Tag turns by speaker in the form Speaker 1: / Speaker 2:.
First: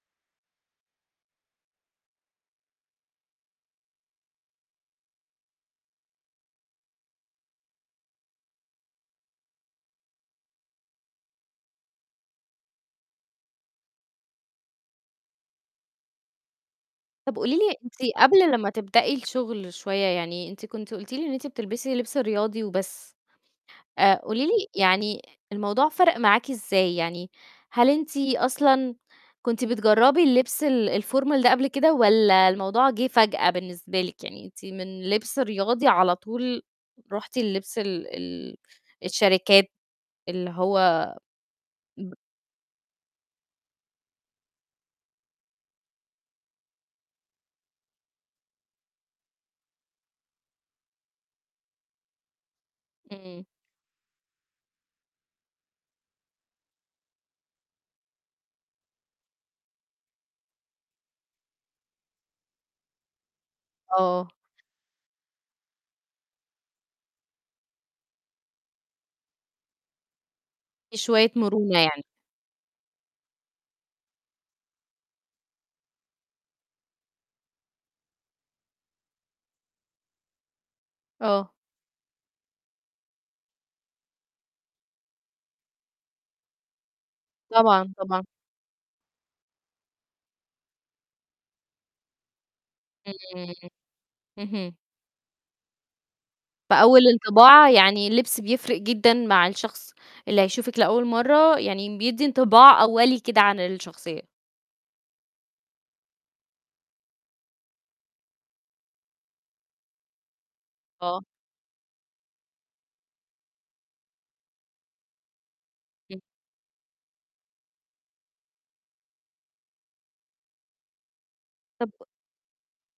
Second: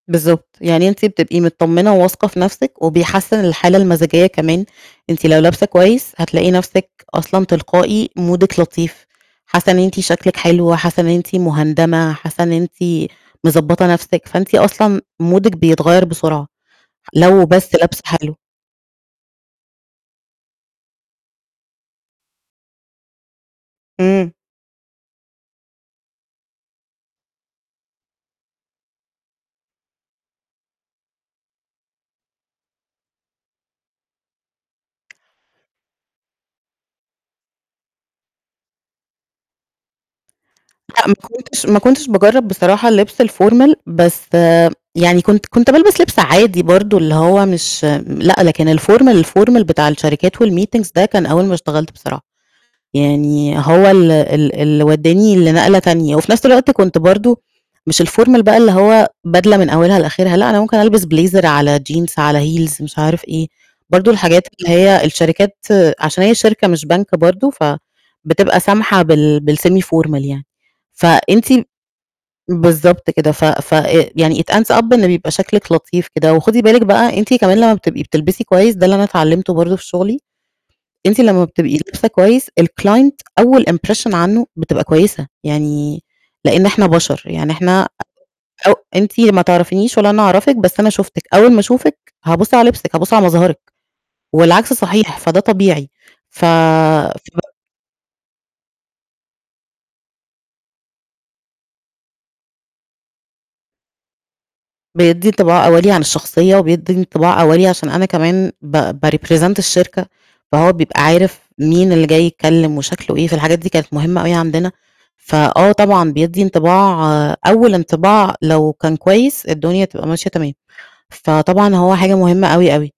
Speaker 1: بالضبط، يعني أنتِ بتبقي متطمنة وواثقة في نفْسِك وبيحسِّن الحالة المزاجية كمان، أنتِ لو لابسة كويس هتلاقي نفْسِك أصلًا تلقائي مودك لطيف، حاسة إن أنتِ شكلِك حلو، حاسة إن أنتِ مُهندمة، حاسة إن أنتِ مضبّطة نفْسِك، فأنتِ أصلًا مودك بيتغيَّر بسرعة،
Speaker 2: طَب
Speaker 1: لو
Speaker 2: قولي
Speaker 1: بس
Speaker 2: لي، أنتِ
Speaker 1: لابسة حلو.
Speaker 2: قبل لمّا تبدئي الشغل شوية، يعني أنتِ كنتِ قُلتِ لي إن أنتِ بتلبسي لبس رياضي وبس، آآ،
Speaker 1: إمم.
Speaker 2: قولي لي، يعني الموضوع فَرَق معاكِ إزاي؟ يعني، هل أنتِ أصلًا كنتِ بتجرَّبي اللبس ال الformal ده قبل كده والَّا الموضوع جِه فجأة بالنسبة لِك؟ يعني أنتِ من لبس رياضي على طول رُحتِ للبس ال ال الشركات، اللي هو
Speaker 1: لأ، ما كنتش ما كنتش
Speaker 2: ب
Speaker 1: باجرَّب بصراحة اللبس الformal بس يعني كنت كنت بالبس لبس عادي، برضه اللي هو مش لأ، لكن الformal الformal بتاع الشركات و الmeetings ده كان أول ما اشتغلت بصراحة،
Speaker 2: إمم.
Speaker 1: يعني هو ال ال اللي ودّاني لنقلة تانية، وفي نفْس الوقت كنت برضه مش الformal بقى اللي هو بدلة من أولها لآخرها، لأ، أنا ممكن ألبس blazer على jeans على heels مش عارف إيه، برضه
Speaker 2: آه.
Speaker 1: الحاجات اللي هي الشركات عشان هي شركة مش بنك برضه فبتبقى سامحة بال بال-semi formal يعني.
Speaker 2: في شوية
Speaker 1: فأنتِ
Speaker 2: مرونة يعني.
Speaker 1: بالضبط كده. ف ف آآ، يعني it ends up إن بيبقى شكلِك لطيف كده. وخدي بالِك بقى أنتِ كمان لمّا بتبقي بتلبسي كويس، ده اللي أنا اتعلّمته برضه في شغلي، أنتِ لمّا
Speaker 2: آه.
Speaker 1: بتبقي لابسة كويس الclient أول impression عنه بتبقى كويسة، يعني لإن إحنا بَشَر، يعني إحنا أ
Speaker 2: طبعًا، طبعًا.
Speaker 1: أو أنتِ ما تعرَفنيش ولا أنا أعرفِك، بس أنا شُفتِك، أول ما أشوفِك هابُصّ على لبسِك، هابُصّ على مظهرِك،
Speaker 2: إمم.
Speaker 1: والعكس
Speaker 2: اهم.
Speaker 1: صحيح، فده طبيعي، ف
Speaker 2: فأول
Speaker 1: ف
Speaker 2: انطباع يعني اللبس بيفرق جدًا مع الشخص اللي هيشوفِك لأول مرّة، يعني بيدِّي انطباع أوَّلي كده عن الشخصية.
Speaker 1: بيدِّي انطباع أوَّلي عن الشخصية وبيدِّي انطباع أوَّلي، عشان أنا كمان ب بrepresent الشركة، فهو بيبقى
Speaker 2: آه.
Speaker 1: عارف مين اللي جاي يتكلم وشكلُه إيه، فالحاجات دي كانت مهمة أوي عندنا. فآه طبعًا
Speaker 2: إمم.
Speaker 1: بيدّي انطباع أول انطباع لو كان كويس الدنيا هتبقى ماشية تمام. فطبعًا هو
Speaker 2: طَب
Speaker 1: حاجة مهمة أوي، أوي.